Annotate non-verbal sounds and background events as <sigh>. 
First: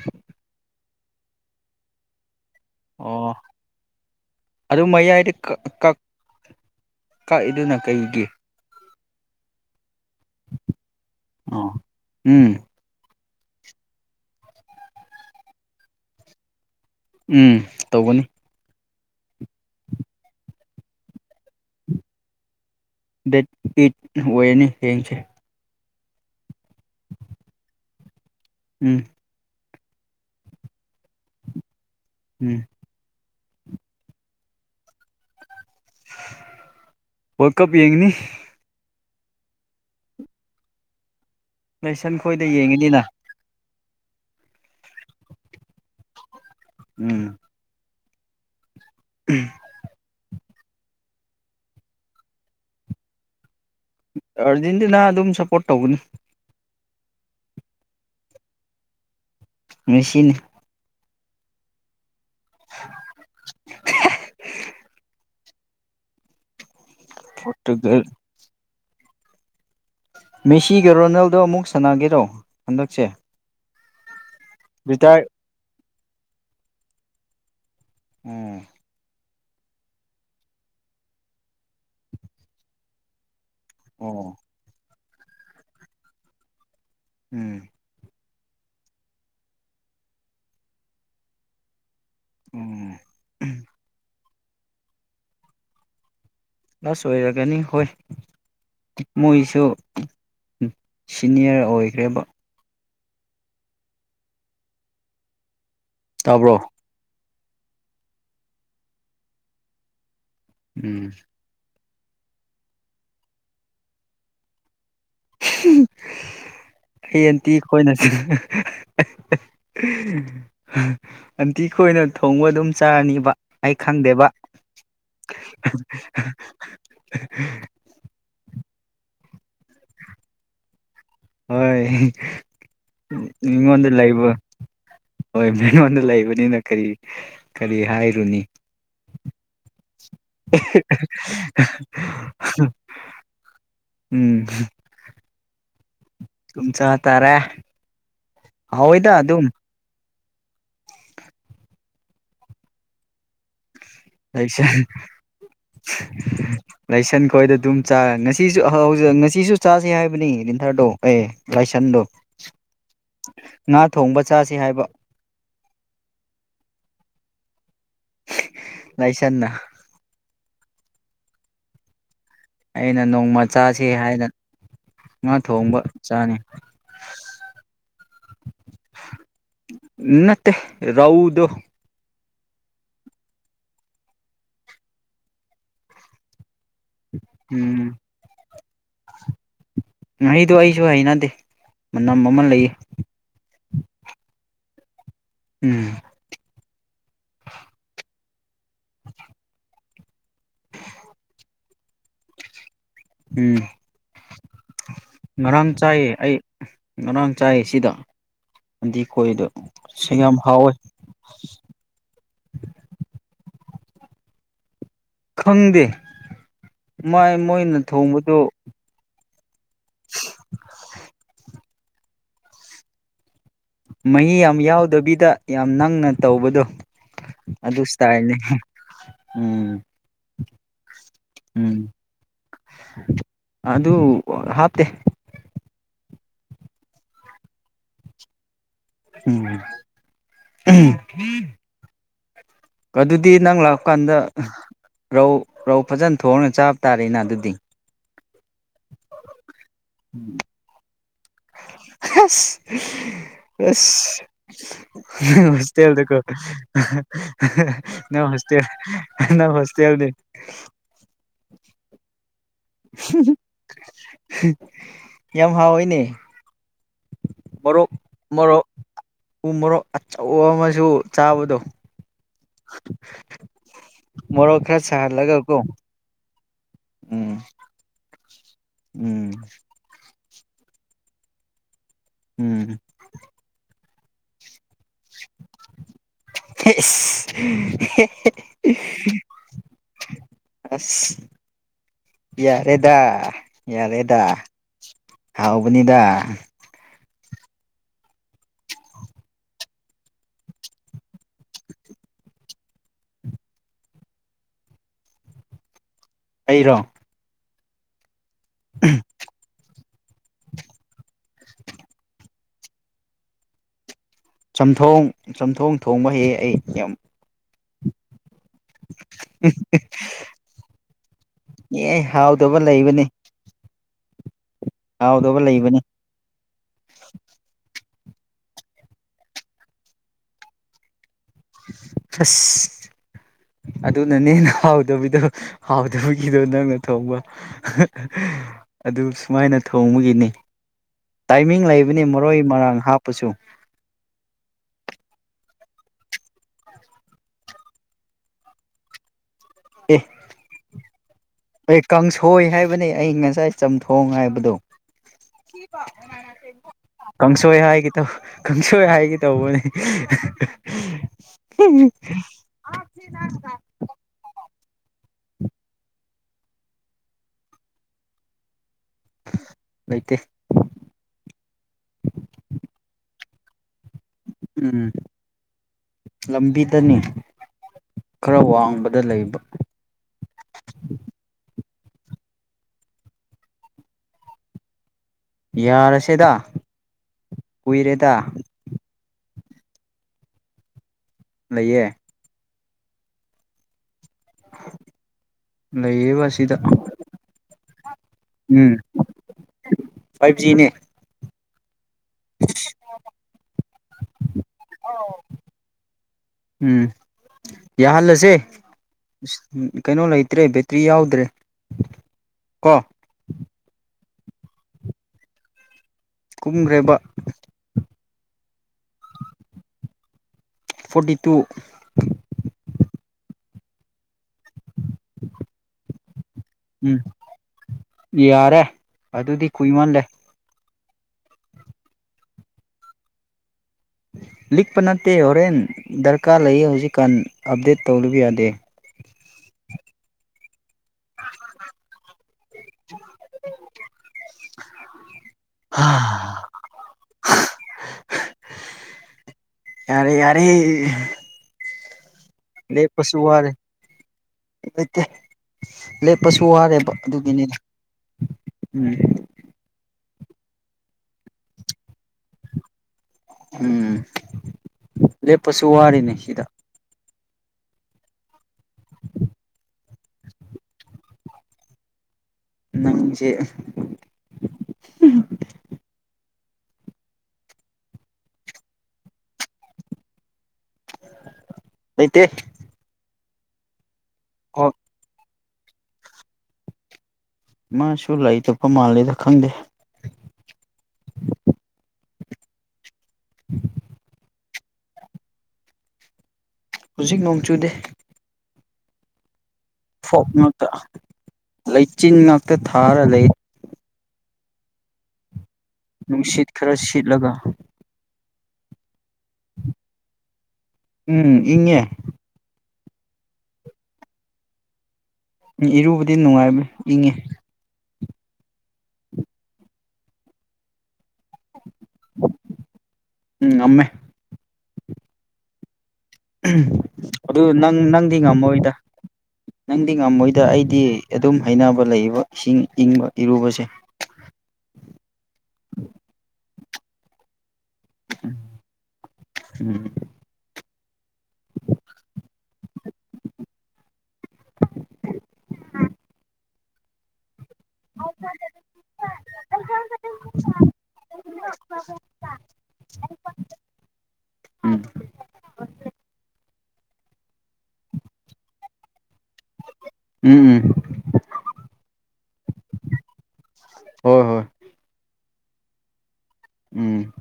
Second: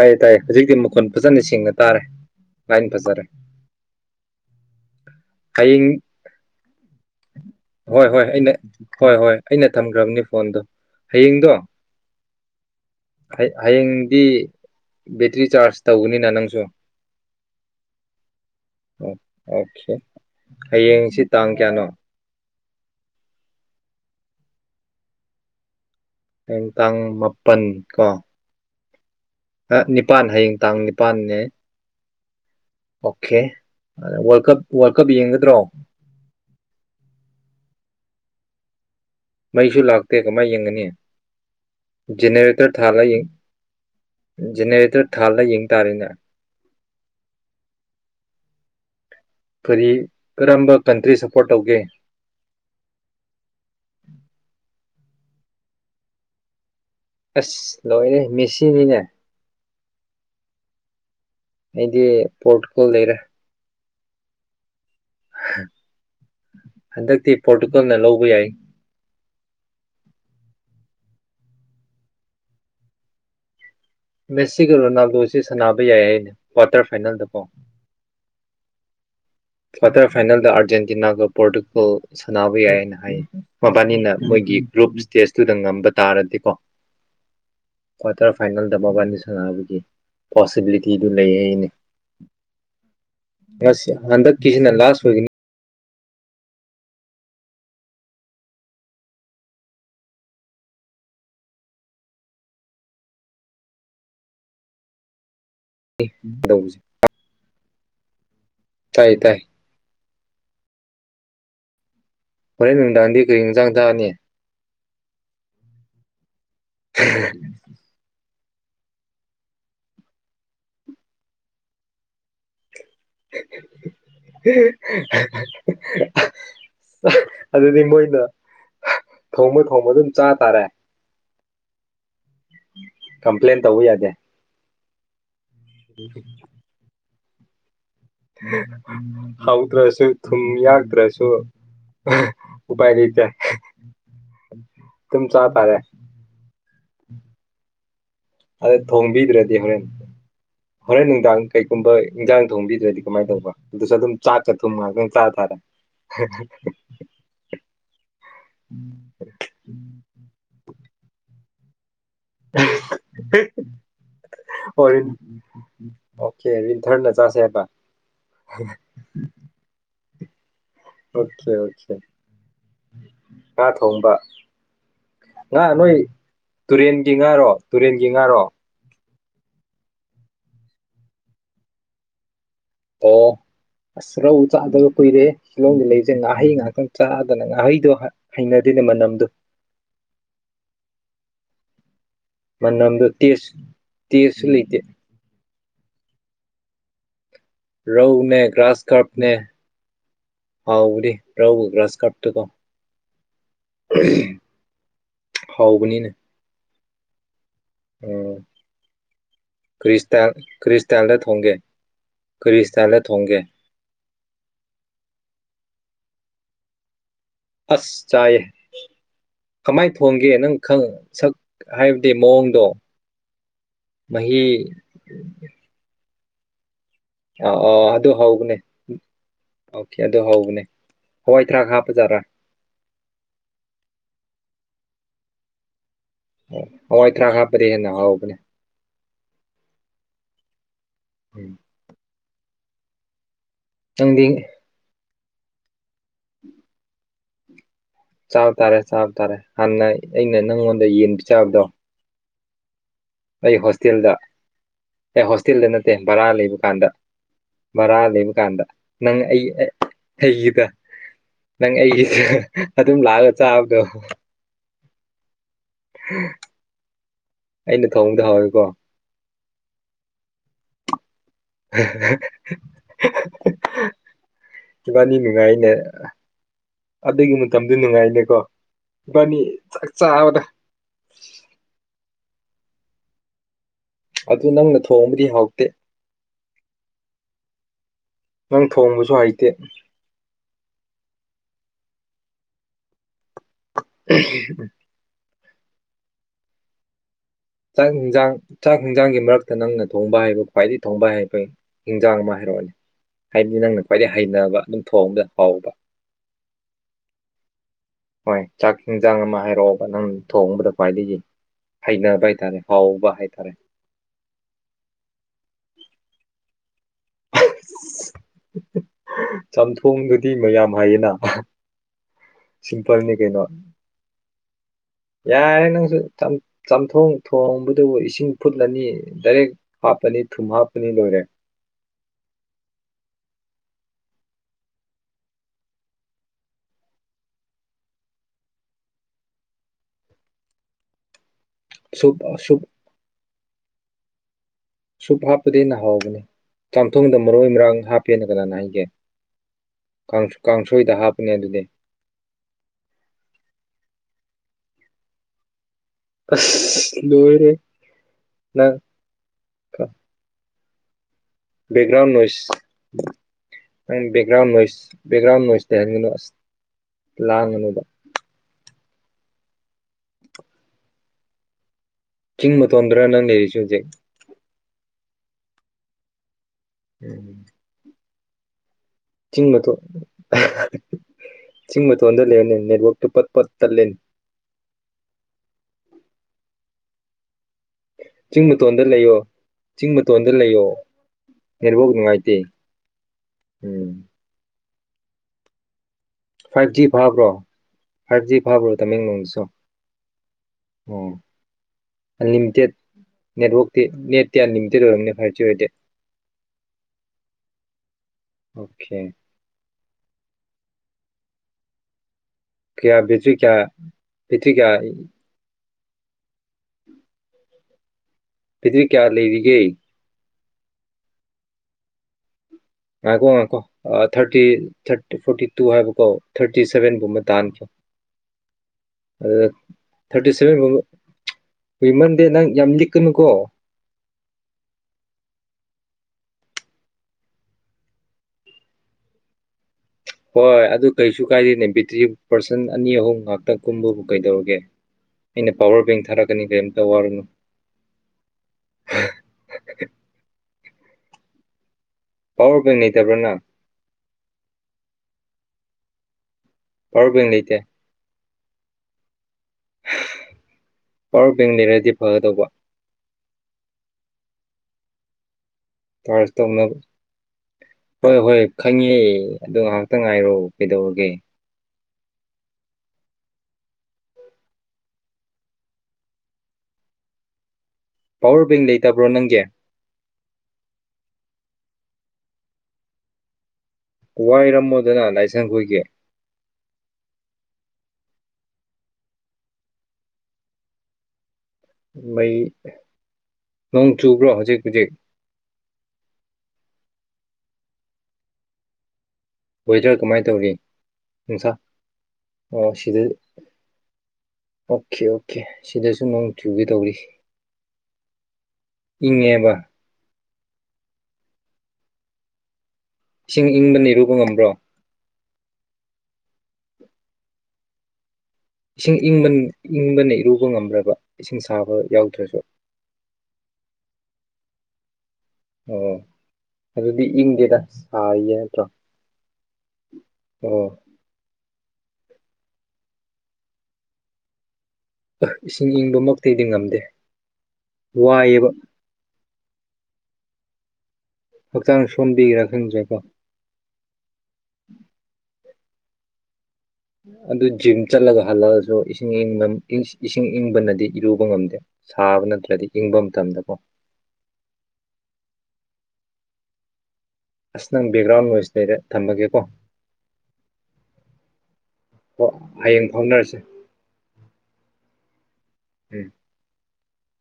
ꯇꯥꯏ ꯇꯥꯏꯌꯦ ꯍꯧꯖꯤꯛꯇ ꯈꯨꯟ ꯐꯖꯅ ꯁꯦꯡꯅ ꯇꯥꯔꯦ ꯂꯥꯏꯟ ꯐꯖꯔꯦ ꯑꯣ ꯑꯗꯨ ꯃꯌꯥꯏꯗ ꯍꯌꯦꯡ ꯀꯛꯏꯗꯨꯅ ꯍꯣꯏ ꯍꯣꯏ ꯀꯩꯒꯤ ꯑꯩꯅ ꯍꯣꯏ ꯍꯣꯏ ꯑꯩꯅ ꯊꯝ ꯕꯅꯤ ꯐꯣꯟꯗꯣ ꯍꯌꯦꯡꯗꯣ ꯑꯣ ꯎꯝ ꯍꯌꯦꯡꯗꯤ ꯕꯦꯇ꯭ꯔꯤ ꯆꯥꯔꯖ ꯇꯧꯒꯅꯤꯅ ꯅꯪꯁꯨ ꯎꯝ ꯇꯧꯧꯕꯅꯤ ꯑꯣ ꯑꯣꯀꯦ ꯍꯌꯦꯡꯁꯤ ꯇꯥꯡ ꯀꯌꯥꯅꯣ ꯗꯦꯠ ꯏꯠ ꯑꯣꯏꯌꯦꯅꯤ ꯍꯦꯡꯡꯁ ꯍꯌꯦꯦꯟ ꯇꯥꯡ ꯃꯥꯄꯟ ꯀꯣ ꯎꯝ ꯅꯤꯄꯥꯟ ꯍꯌꯦꯡ ꯇꯥꯡ ꯅꯤꯄꯥꯟꯅꯦ ꯎꯝ okay world cup world cup ꯌꯦꯡꯒꯗ꯭ꯔꯣ ꯍ ꯀꯞ ꯌꯦꯡꯉꯅꯤ ꯃꯩꯁꯨ ꯂꯥꯛꯇꯦ ꯀꯃꯥꯏ ꯌꯦꯡꯒꯅꯤ ꯂꯥꯏꯁꯪ ꯈꯣꯏꯗ ꯖꯅꯦꯔꯦꯇꯔ ꯊꯥꯂ ꯌꯦꯡꯒꯅꯤꯅ ꯌꯦ ꯖꯦꯅꯦꯔꯦꯇꯔ ꯊꯥꯜꯗ ꯌꯦꯡ ꯇꯥꯔꯦꯅꯦ ꯎꯝ ꯐꯔꯤ ꯀꯔꯝꯕ ꯀꯟꯇ꯭ꯔꯤ ꯁꯄꯣꯔꯠ ꯇꯧꯒꯦ ꯑꯥꯔꯖꯦꯟꯇꯤꯅꯥ ꯑꯗꯨꯝ ꯁꯞꯄꯣꯔꯠ ꯇꯧꯒꯅꯤ ꯑꯁ ꯂꯣꯏꯔꯦ ꯃꯦꯁꯤꯅꯤꯅꯦ ꯃꯦꯁꯤꯤꯟ ꯑꯩꯗꯤ ꯄꯣꯣꯔꯠꯀ ꯂꯩꯔꯦ <inaudible> ꯍꯟꯗꯛꯇꯤ ꯄꯣꯔꯇꯨꯒꯜ ꯄꯣꯔꯇꯨꯒꯜꯅ ꯂꯧꯕ ꯌꯥꯏ ꯃꯦꯁꯤꯒ ꯔꯣꯅꯦꯜꯗꯣ ꯑꯃꯨꯛ ꯁꯥꯟꯅꯒꯦꯔꯣ ꯍꯟꯗꯛꯁꯦ ꯃꯦꯁꯤꯒꯔꯣ ꯅ ꯔꯤꯇꯥꯌꯔ ꯇꯣꯁꯤ ꯁꯅꯥ ꯇ ꯌꯥꯏꯌꯦ ꯑꯩꯅ ꯀ꯭ꯋꯥꯔꯇꯔ ꯐꯥꯏꯅꯦꯜꯗ ꯀꯣ ꯎꯝ ꯀ꯭ꯋꯥꯇꯔ ꯐꯥꯏꯅꯦꯜꯗ ꯑꯥꯔꯖꯦꯟꯇꯤꯅꯥꯒ ꯄꯣꯔꯇꯨꯒꯜ ꯁꯥꯟꯅꯕ ꯌꯥꯏ ꯍꯥꯏꯅ ꯍꯥꯏ ꯃꯕꯥꯅꯤꯅ ꯑꯣ ꯃꯣꯏꯒꯤ ꯒ꯭ꯔꯨꯞ ꯀꯦꯁꯇꯨꯗ ꯉꯝꯕ ꯇꯥꯔꯗꯤꯀꯣ ꯎꯝ ꯀ꯭ꯋꯥꯇꯔ ꯐꯥꯏꯅꯦꯜꯗ ꯃꯕꯥꯅꯤ ꯁꯥꯟꯅꯕꯒꯤ ꯄꯣꯁꯤꯕꯤꯂꯤꯇꯤꯗꯨ ꯂꯩ ꯑꯩꯅꯦ ꯎꯝ ꯑꯁ ꯍꯟꯗ ꯀꯁꯤꯅ ꯂꯥꯁ ꯑꯣꯏꯒꯅꯤ ꯂꯥꯁ ꯑꯣꯏꯔꯒꯅꯤ ꯍꯣꯏ ꯃꯣꯏꯁꯨ ꯁꯤꯅꯤꯌꯔ ꯑꯣꯏꯈ꯭ꯔꯦꯕ ꯇꯥꯕ꯭ꯔꯣ ꯇꯧꯁꯦ ꯇꯥꯏ ꯇꯥꯏ ꯎꯝ ꯍꯣꯔꯦꯟ ꯅꯨꯡꯗꯥꯡꯗꯤ ꯀꯔꯤ ꯅꯨꯡꯁꯥꯡ ꯊꯥꯅꯤ ꯎ ꯍ ꯑꯦꯇꯤ ꯍꯣꯏꯅꯁꯤ ꯑꯟꯇꯤꯈꯣꯏꯅ ꯊꯣꯡꯕ ꯑꯗꯨꯝ ꯆꯥꯔꯅꯤꯕ ꯑꯩ ꯈꯪꯗꯦꯕ ꯑꯗꯨꯗꯤ ꯃꯣꯏꯅ ꯊꯣꯡꯕ ꯊꯣꯡꯕ ꯑꯗꯨꯝ ꯆꯥ ꯇꯥꯔꯦ ꯍꯣꯏ ꯀꯝꯄ꯭ꯂꯦꯟ ꯇꯧꯕ ꯏꯉꯣꯗ ꯌꯥꯗꯦ ꯂꯥꯏꯕ ꯍꯣꯏ ꯃꯤꯉꯣꯟꯗ ꯂꯩꯕꯅꯤꯅ ꯀꯔꯤ ꯐꯔꯤꯌꯦ ꯍꯧꯗ꯭ꯔꯁꯨ ꯊꯨꯝ ꯌꯥꯛꯇ꯭ꯔꯁꯨ ꯎꯄꯥꯏ ꯂꯩꯇꯦ ꯎꯝ ꯊꯨꯝ ꯆꯥ ꯇꯥꯔꯦ ꯇꯝ ꯆ ꯇꯔꯦ ꯑꯗ ꯊꯣꯡꯕꯤꯗ꯭ꯔꯗꯤ ꯍꯣꯔꯦꯟ ꯍꯣꯔꯦꯟ ꯅꯨꯡꯗꯥꯡ ꯀꯩꯒꯨꯝꯕ ꯏꯟꯖꯥꯡ ꯊꯣꯡꯕꯤꯗ꯭ꯔꯗꯤ ꯀꯃꯥꯏꯅ ꯇꯧꯅ ꯂꯥꯏꯁꯟ ꯇꯥꯔꯦ ꯂꯥꯏꯁꯟ ꯈꯣꯏꯗ ꯑꯗꯨꯝ ꯆꯥ ꯉꯁꯤꯁꯨ ꯍꯧꯛ ꯉꯁꯤꯁꯨ ꯆꯥꯁꯦ ꯍꯥꯏꯕꯅꯤ ꯂꯤꯟꯊꯔꯗꯣ ꯑꯦ ꯂꯥꯏꯁꯟꯗꯣ ꯉꯥ ꯊꯣꯡꯕ ꯆꯥꯁꯤ ꯍꯥꯏꯕ ꯑꯣ ꯑꯣꯀꯦ ꯔꯤꯟꯊꯔꯅ ꯆꯥꯁꯦ ꯑ ꯂꯩꯥꯏꯁꯟꯅ ꯑꯣꯀꯦ ꯑꯣꯦ ꯑꯩꯅ ꯅꯣꯡꯃ ꯆꯁꯤ ꯍꯥꯏꯅ ꯉꯥ ꯊꯣꯡꯕ ꯆꯥꯅꯤ ꯌꯦꯡꯉꯔꯣ ꯅꯠꯇ ꯔꯎꯗꯣ ꯑꯣꯣ ꯑꯁ ꯔꯧꯎ ꯆꯥꯗꯕ ꯀꯨꯏꯔꯦ ꯍꯤꯂꯣꯡꯗ ꯂꯩꯁꯦ ꯉꯥꯏꯥꯍꯩ ꯉꯍꯥꯛꯇ ꯆꯥꯗꯅ ꯉꯥꯍꯩꯗꯣ ꯎꯝ ꯍꯩꯅꯔꯤ ꯅꯤ ꯃ ꯅꯝꯗꯨ ꯗꯣ ꯑꯩꯁꯨ ꯍ ꯅꯗꯦ ꯃꯅꯝꯗ ꯇꯦꯁ ꯇꯦꯁꯁꯨ ꯂꯩꯇꯦ ꯎꯝ ꯔꯧꯅꯦ ꯀ꯭ꯂ꯭ꯔꯥꯁ ꯀꯔꯄꯅꯦ ꯍꯥꯎꯕꯨ ꯔꯎꯨ ꯀ꯭ꯂ꯭ꯂꯥꯁ ꯀꯥꯞꯇꯀꯣ ꯎꯝ ꯉꯥꯡ ꯍꯥꯎꯕꯅꯤꯅꯦ ꯆꯥꯏꯌꯦ ꯑꯩ ꯉꯅꯥꯡ ꯎꯝ ꯁꯤ ꯈ꯭ꯔꯤꯁꯇ ꯌꯥꯝ ꯍꯥꯎꯋꯦ ꯈ꯭ꯔꯤꯁꯇꯥꯟꯗ ꯊꯣꯡꯒꯦ ꯈ꯭ꯔꯤꯁꯇꯥꯟꯗ ꯊꯣꯡꯒꯦ ꯈꯪꯗꯦ ꯃꯥꯏ ꯃꯣꯏꯅ ꯊꯣꯡꯕꯗꯨ ꯀꯃꯥꯏꯅ ꯊꯣꯡꯒꯦ ꯅꯪ ꯈꯪꯉ ꯁꯛ ꯍꯥꯏꯕꯗꯤ ꯃꯑꯣꯡꯗꯣ ꯃꯍꯤ ꯌꯥꯝ ꯌꯥꯎꯗꯕꯤꯗ ꯌꯥꯝ ꯅꯪꯅ ꯇꯧꯕꯗꯣ ꯑ ꯑ ꯑꯗꯨ ꯍꯧꯅꯦ ꯎꯝ ꯑꯣꯀꯦ ꯑꯗꯨ ꯍꯧꯒꯅꯦ ꯍꯋꯥꯏ ꯊꯔꯥꯛ ꯎꯝ ꯍꯥꯞꯄ ꯖꯥꯠꯔꯥ ꯑꯗꯨ ꯍꯥꯞꯇꯦ ꯑꯣ ꯍꯋꯥꯏ ꯇꯔꯥ ꯍꯥꯞꯄꯗꯤ ꯍꯦꯟꯅ ꯍꯥꯎꯕꯅꯦ ꯎꯝ ꯎꯝ ꯎꯝ ꯀꯗꯤ ꯗꯤ ꯅꯪ ꯂꯥꯛ ꯀꯥꯟꯗ ꯅꯪꯗꯤ ꯔꯧ ꯔꯧ ꯐꯖꯅ ꯊꯣꯡꯅ ꯆꯥꯕ ꯇꯥꯔꯦꯅ ꯑꯗꯨꯗꯤ ꯆꯥꯎꯕ ꯇꯥꯔꯦ ꯆꯥꯎ ꯇꯥꯔꯦ ꯍꯥꯟꯅ ꯑꯩꯅ ꯅꯪꯉꯣꯟꯗ ꯌꯦꯟ ꯆꯥꯕꯗꯣ ꯑꯁ ꯑꯩ ꯍꯣꯁꯇꯦꯜꯗ ꯑꯁ ꯑꯩ ꯅꯪ ꯍꯣꯁꯇꯦꯜꯗ ꯅꯠꯇꯦ ꯍꯣꯁꯇꯦꯜꯗꯀꯣ ꯕꯔꯥ ꯂꯩꯕ ꯀꯥꯟꯗ ꯕꯔꯥ ꯅꯪ ꯂꯩꯕ ꯍꯣꯁꯇꯦꯜ ꯀꯥꯟꯗ ꯅꯪ ꯑꯩ ꯑꯩꯒꯤꯗ ꯅꯪ ꯑꯩꯒꯤꯗ ꯑꯗꯨꯝ ꯂꯥꯛꯑꯒ ꯆꯥꯕꯗꯣ <inaudible> ꯌꯥꯝ ꯍꯥꯎꯋꯏꯅꯦ ꯑꯩꯅ ꯃꯣꯔꯣꯛ ꯊꯣꯡꯕꯗ ꯍꯥꯎꯋꯦꯀꯣ ꯃꯣꯔꯣꯛ ꯎ ꯃꯣꯔꯣꯛ ꯑꯆꯧꯕ ꯑꯃꯁꯨ ꯆꯥꯕꯗꯣ ꯃꯣꯔꯣꯛ ꯈꯔ ꯏꯕꯥꯅꯤ ꯁꯥꯍꯜꯂꯒ ꯀꯣ ꯅꯨꯡꯉꯥꯏꯅꯦ ꯑꯗꯨꯒꯤ ꯎꯝ ꯃꯇꯝꯗꯨ ꯅꯨꯡꯉꯥꯏꯅꯦꯀꯣ꯫ ꯎꯝ ꯏꯕꯥꯅꯤ ꯆꯥꯛ ꯆꯕꯗꯣ <inaudible> ꯎꯝ꯫ ꯑꯗꯨ ꯅꯪ ꯅ ꯑꯦ ꯏꯁ! <unintelligible> ꯅꯪ ꯊꯣꯡꯕꯁꯨ ꯍꯩꯇꯦ꯫ ꯑꯁ ꯌꯥꯔꯦꯗꯥ! ꯌꯥꯔꯦꯗ ꯍꯥꯎꯕꯅꯤꯗ! ꯆꯥꯛ ꯌꯦꯟꯁꯥꯡ ꯆꯥꯛ ꯍꯤꯟꯖꯥꯡꯒꯤ ꯃꯔꯛꯇ ꯅꯪꯅ ꯊꯣꯡꯕ ꯍꯥꯏꯕ ꯈ꯭ꯋꯥꯏꯗꯒꯤ ꯊꯣꯡꯕ ꯍꯥꯏꯕ ꯍꯤꯟꯖꯥꯡ ꯑꯃ ꯍꯥꯏꯔꯛꯑꯅꯤ ꯍꯥꯏꯕꯗꯤ ꯅꯪꯅ ꯈ꯭ꯋꯥꯏꯗꯒꯤ ꯍꯩꯅꯕ ꯑꯗꯨꯝ ꯊꯣꯡꯕꯗ ꯍꯥꯎꯕ꯫ ꯑꯩꯔꯣ? ꯍꯣꯏ ꯆꯥꯛ ꯍꯤꯟꯖꯥꯡ ꯑꯃ ꯍꯥꯏꯔꯛ ꯑꯣꯕꯥ ꯅꯪ ꯊꯣꯡꯕꯗ ꯈ꯭ꯋꯥꯏꯗꯒꯤ ꯍꯩꯅꯕ ꯍꯥꯏꯇꯥꯔꯦ꯫ ꯍꯥꯎꯕ ꯍꯥꯏꯇꯥꯔꯦ꯫ ꯆꯝꯊꯣꯡ ꯆꯝꯊꯣꯡ ꯊꯣꯡꯕ ꯍꯩꯌꯦ ꯑꯩ꯫ ꯌꯥꯝ ꯆꯝꯊꯣꯡꯗꯨꯗꯤ ꯃꯌꯥꯝ ꯍꯥꯏꯌꯦꯅ ꯑꯦ ꯍꯥꯎꯗꯕ ꯂꯩꯕꯅꯤ ꯁꯤꯝꯄꯜꯅꯤ ꯀꯩꯅꯣ꯫ ꯍꯥꯎꯗꯕ ꯌꯥꯔꯦ ꯂꯩꯕꯅꯤ ꯅꯪꯁꯨ ꯆꯝꯊꯣꯡ ꯊꯣꯡꯕ ꯑꯗꯨꯕꯨ ꯏꯁꯤꯡ ꯐꯨꯠꯂꯅꯤ ꯗꯥꯏꯔꯦꯛ ꯍꯥꯞꯄꯅꯤ ꯊꯨꯝ ꯍꯥꯞꯄꯅꯤ ꯂꯣꯏꯔꯦ꯫ ꯑꯁ ꯑꯗꯨꯅꯅꯦꯅ ꯍꯥꯎꯗꯕꯤꯗꯣ ꯍꯥꯎꯗꯕꯒꯤꯗꯣ ꯅꯪꯅ ꯊꯣꯡꯕ ꯑꯗꯨ ꯁꯨꯃꯥꯏꯅ ꯊꯣꯡꯕꯒꯤꯅꯤ꯫ ꯇꯥꯏꯃꯤꯡ ꯂꯩꯕꯅꯤ ꯁꯨꯞ ꯃꯔꯣꯏ- ꯁꯨꯞ ꯃꯔꯥꯡ ꯍꯥꯞꯄꯁꯨ꯫ ꯁꯨꯞ ꯍꯥꯞꯄꯗꯒꯤ ꯅꯍꯥꯎꯕꯅꯤ ꯆꯥꯝꯊꯣꯡꯗ ꯃꯔꯣꯏ ꯃꯔꯥꯡ ꯍꯥꯞꯄꯦꯅ ꯀꯅꯥꯅ ꯍꯥꯏꯒꯦ? ꯑꯦ ꯀꯥꯡ ꯀꯥꯡꯁꯣꯏꯗ ꯍꯥꯞꯄꯅꯦ ꯑꯗꯨꯗꯤ ꯑꯦ ꯀꯥꯡꯁꯣꯏ ꯍꯥꯏꯕꯅꯦ ꯑꯩ ꯉꯁꯥꯏ ꯆꯝꯊꯣꯡ ꯍꯥꯏꯕꯗꯣ! ꯑꯁ <inaudible> ꯂꯣꯏꯔꯦ ꯀꯥꯡꯁꯣꯏ ꯍꯥꯏꯒꯦ ꯇꯧ ꯅꯪ ꯀꯥꯡꯁꯣꯏ ꯍꯥꯏꯒꯦ ꯇꯧꯕꯅꯤ꯫ Background noise background noise background ꯅꯣꯏꯁꯇ ꯍꯥꯏꯟꯒꯅꯨ ꯑꯁ ꯂꯥꯡꯉꯅꯨꯕ ꯂꯩꯇꯦ ꯆꯤꯡ ꯃꯇꯣꯟꯗꯔꯥ ꯅꯪ ꯂꯩꯔꯤꯁꯦ ꯍꯧꯖꯤꯛ ꯎꯝ ꯂꯝꯕꯤ ꯎꯝ ꯈꯔ ꯋꯥꯡꯕ ꯆꯤꯡ ꯃꯇꯣ ꯑꯍ ꯍ ꯍ ꯆꯤꯡ ꯃꯇꯣꯟꯗ ꯂꯩꯔꯅꯤ ꯅꯦꯠꯋꯥꯛꯇꯨ ꯄꯠ ꯄꯠ ꯇꯠꯂꯦꯅꯦ ꯌꯥꯔꯁꯦꯗꯥ ꯆꯤꯡ ꯃꯇꯣꯟꯗ ꯂꯩꯌꯣ ꯆꯤꯡ ꯃꯇꯣꯟꯗ ꯂꯩꯌꯣ ꯂꯩꯌꯦ ꯅꯦꯠꯋꯛ ꯅꯨꯡꯉꯥꯏꯇꯦ ꯎꯝ ꯎꯝ ꯐꯥꯏꯚ ꯖꯤ ꯐꯥꯕ꯭ꯔꯣ ꯐꯥꯏꯚ ꯖꯤ ꯐꯥꯕ꯭ꯔꯣ ꯎꯝ ꯇꯃꯦꯡꯂꯣꯡꯁꯨ ꯐꯥꯏꯚ ꯖꯤꯅꯦ ꯑꯣ ꯑꯟꯂꯤꯃꯤꯇꯦꯠ ꯅꯦꯠꯋꯥꯛꯇꯤ ꯅꯦꯠꯇꯤ ꯑꯟꯂꯤꯃꯤꯇꯦꯠ ꯑꯣꯏꯔꯝꯅꯤ ꯐꯥꯏꯚ ꯖꯤ ꯑꯣꯏꯗꯦ ꯎꯝ ꯌꯥꯍꯜꯂꯁꯦ ꯁꯦ ꯎꯁ ꯎꯝ ꯎꯝ ꯀꯩꯅꯣ ꯂꯩꯇ꯭ꯔꯦ ꯕꯦꯇ꯭ꯔꯤ ꯌꯥꯎꯗ꯭ꯔꯦ ꯀꯣ ꯀꯌꯥ ꯕꯤꯆꯨ ꯀꯌꯥ ꯄꯦꯇ꯭ꯔꯤ ꯀꯌꯥ ꯀꯨꯝꯈꯔ꯭ꯦ ꯕ ꯕꯦꯗꯔ꯭ꯤ ꯀꯌꯥ ꯂꯩꯔꯤꯒꯦ ꯐꯣꯔꯇꯤ ꯇꯨ ꯉꯥꯏꯈꯣ ꯉꯥꯏꯈꯣ ꯑ ꯊꯥꯔꯇꯤ ꯊꯔꯠ ꯐꯣꯔꯇꯤ ꯇꯨ ꯍꯥꯏꯕꯀꯣ ꯊꯥꯔꯇꯤ ꯎꯝ ꯁꯚꯦꯟꯒꯨꯝꯕ ꯇꯥꯟꯈꯤꯌꯣ ꯌꯥꯔꯦ ꯑꯗꯨꯗ ꯑꯗꯨꯗꯤ ꯀꯨꯏꯃꯜꯂꯦ ꯊꯥꯔꯇꯤ ꯁꯚꯦꯟꯒꯨꯝꯕ ꯀꯨꯏꯃꯟꯗꯦ ꯅꯪ ꯌꯝ ꯂꯤꯛꯀꯅꯨꯀꯣ ꯂꯤꯛꯄ ꯅꯠꯇꯦ ꯍꯣꯔꯦꯟ ꯗꯔꯀꯥꯔ ꯂꯩꯌꯦ ꯍꯧꯖꯤꯛꯀꯥꯟ ꯑꯞꯗꯦꯠ ꯇꯧꯕ ꯌꯥꯗꯦ ꯍꯣꯏ ꯑꯗꯨ ꯀꯩꯁꯨ ꯀꯥꯏꯗꯦꯅꯦ ꯕꯦꯇ꯭ꯔꯤ ꯄꯥꯔꯁꯟ ꯑꯅꯤ ꯑꯍꯨꯝ ꯉꯥꯛꯇ ꯀꯨꯝꯕꯕꯨ ꯀꯩꯗꯧꯔꯒꯦ ꯑꯩꯅ ꯄꯋꯥꯔ ꯕꯦꯡ ꯊꯥꯔꯛꯀꯅꯤ ꯀꯔꯤꯝꯇ ꯋꯥꯔꯨꯅꯨ ꯑꯍ ꯄꯋꯥꯔ ꯀ ꯅꯇꯕ꯭ꯔꯣꯅ ꯂꯩꯇꯩ ꯂꯦꯞ ꯄꯁꯨ ꯋꯥꯔꯦꯕ ꯄꯋꯥꯔ ꯕꯦꯡ ꯑꯗꯨꯒꯤꯅꯤꯗ ꯂꯩꯇꯦ ꯎꯝ ꯍ ꯄꯋꯥꯔ ꯕꯦꯡ ꯂꯩꯔꯗꯤ ꯐꯒꯗꯧꯕ ꯎꯝ ꯂꯦꯞ ꯄꯁꯨ ꯋꯥꯔꯤꯅꯦ ꯆꯥꯔꯖ ꯁꯤꯗ ꯇꯧꯅꯕ ꯍꯣꯏ ꯍꯣꯏ ꯈꯪꯉꯦ ꯑꯗꯣ ꯉꯥꯏꯍꯥꯛꯇꯪ ꯉꯥꯏꯔꯣ ꯀꯩꯗꯧꯔꯒꯦ ꯅꯪ ꯆꯦ ꯄꯋꯥꯔ ꯕꯦꯡ ꯂꯩꯇꯕ꯭ꯔꯣ ꯅꯪꯒꯤ ꯑꯇ ꯋꯥꯏ ꯔꯝꯃꯣꯗꯅꯥꯥꯏ ꯆꯪꯈꯣꯏꯒ ꯃꯥꯁꯨ ꯂꯩꯇꯣꯞꯄ ꯃꯥꯜꯂꯦꯗ ꯈꯪꯗꯦ ꯃꯩ ꯅꯣꯡ ꯆꯨꯞꯕ꯭ꯔꯣ ꯍꯧꯖꯤꯛ <inaudible> ꯍꯧꯖꯤꯛ ꯅꯣꯡ ꯆꯨꯗꯦ ꯋꯦꯗꯔ ꯀꯃꯥꯏꯅ ꯐꯣꯛ ꯉ ꯇꯧꯔꯤ ꯅꯨꯡꯁꯥ ꯂꯩꯆꯤꯟ ꯉꯥꯛꯇ ꯑꯣ ꯁꯤꯗ ꯊꯥꯔ ꯂꯩ ꯑꯣꯀꯦ ꯑꯣꯀꯦ ꯁꯤꯗꯁꯨ ꯅꯣꯡ ꯅꯨꯡꯁꯤꯠ ꯆꯨꯒꯦ ꯈꯔꯔ ꯇꯧꯔꯤ ꯁꯤꯠꯂꯒꯥ ꯏꯉꯦꯕ ꯎꯝ ꯏꯦ ꯏꯁꯤꯡ ꯏꯪꯅ ꯅꯅꯤꯔꯨꯕ ꯉꯝꯕ꯭ꯔꯣ ꯎꯝ ꯏꯔꯨꯕꯗꯤ ꯅꯨꯡꯉꯥꯏꯕ ꯏꯪꯉꯤ ꯏꯁꯤꯡ ꯏꯪꯕ ꯏꯪꯕꯅ ꯏꯔꯨꯕ ꯉꯝ꯭ꯔꯕ ꯏꯁꯤꯡ ꯁꯥꯕ ꯌꯥꯎꯗ꯭ꯔꯁꯨ ꯎꯝ ꯉꯝꯃꯦ ꯑꯣꯝ ꯑꯗꯨ ꯅꯪ ꯅꯪꯗꯤ ꯅꯠꯇ꯭ꯔꯣ ꯉꯝꯃꯣꯏꯗ ꯅꯪꯗꯤ ꯉꯝꯃꯣꯏꯗ ꯑꯣ ꯑꯩꯗꯤ ꯑꯗꯨꯝ ꯍꯩꯅꯕ ꯂꯩꯕ ꯏꯁꯤꯡ ꯏꯪꯕ ꯏꯔꯨꯕꯁꯦ ꯑ ꯏꯁꯤꯡ ꯏꯪꯕꯃꯛꯇꯤꯗꯤ ꯉꯝꯗꯦ ꯋꯥꯏꯕ ꯎꯝ ꯍꯛꯆꯥꯡ ꯁꯣꯝꯕꯤꯒꯦꯔꯥ ꯈꯪꯖꯦꯀꯣ ꯎꯝ ꯑꯗꯨ ꯖꯤꯝ ꯆꯠꯂꯒ ꯍꯜꯂꯛꯑꯁꯨ ꯏꯁꯤꯡ ꯏꯁꯤꯡ ꯏꯪꯕꯅꯗꯤ ꯏꯔꯨꯕ ꯉꯝꯗꯦ ꯁꯥꯕ ꯅꯠꯇ꯭ꯔꯗꯤ ꯏꯪꯕ ꯃꯇꯝꯗꯀꯣ ꯍ ꯑꯁ ꯅꯪ ꯕꯦꯛꯒ꯭ꯔꯥꯎꯟ ꯅꯣꯏꯁ ꯂꯩꯔꯦ ꯊꯝꯝꯕꯒꯦ ꯀ ꯎꯝ ꯎꯝ ꯍ ꯍꯌꯦꯡ ꯐꯥꯎꯅꯔꯁꯦ ꯍꯣꯏ ꯍꯣꯏ ꯎꯝ ꯎꯝ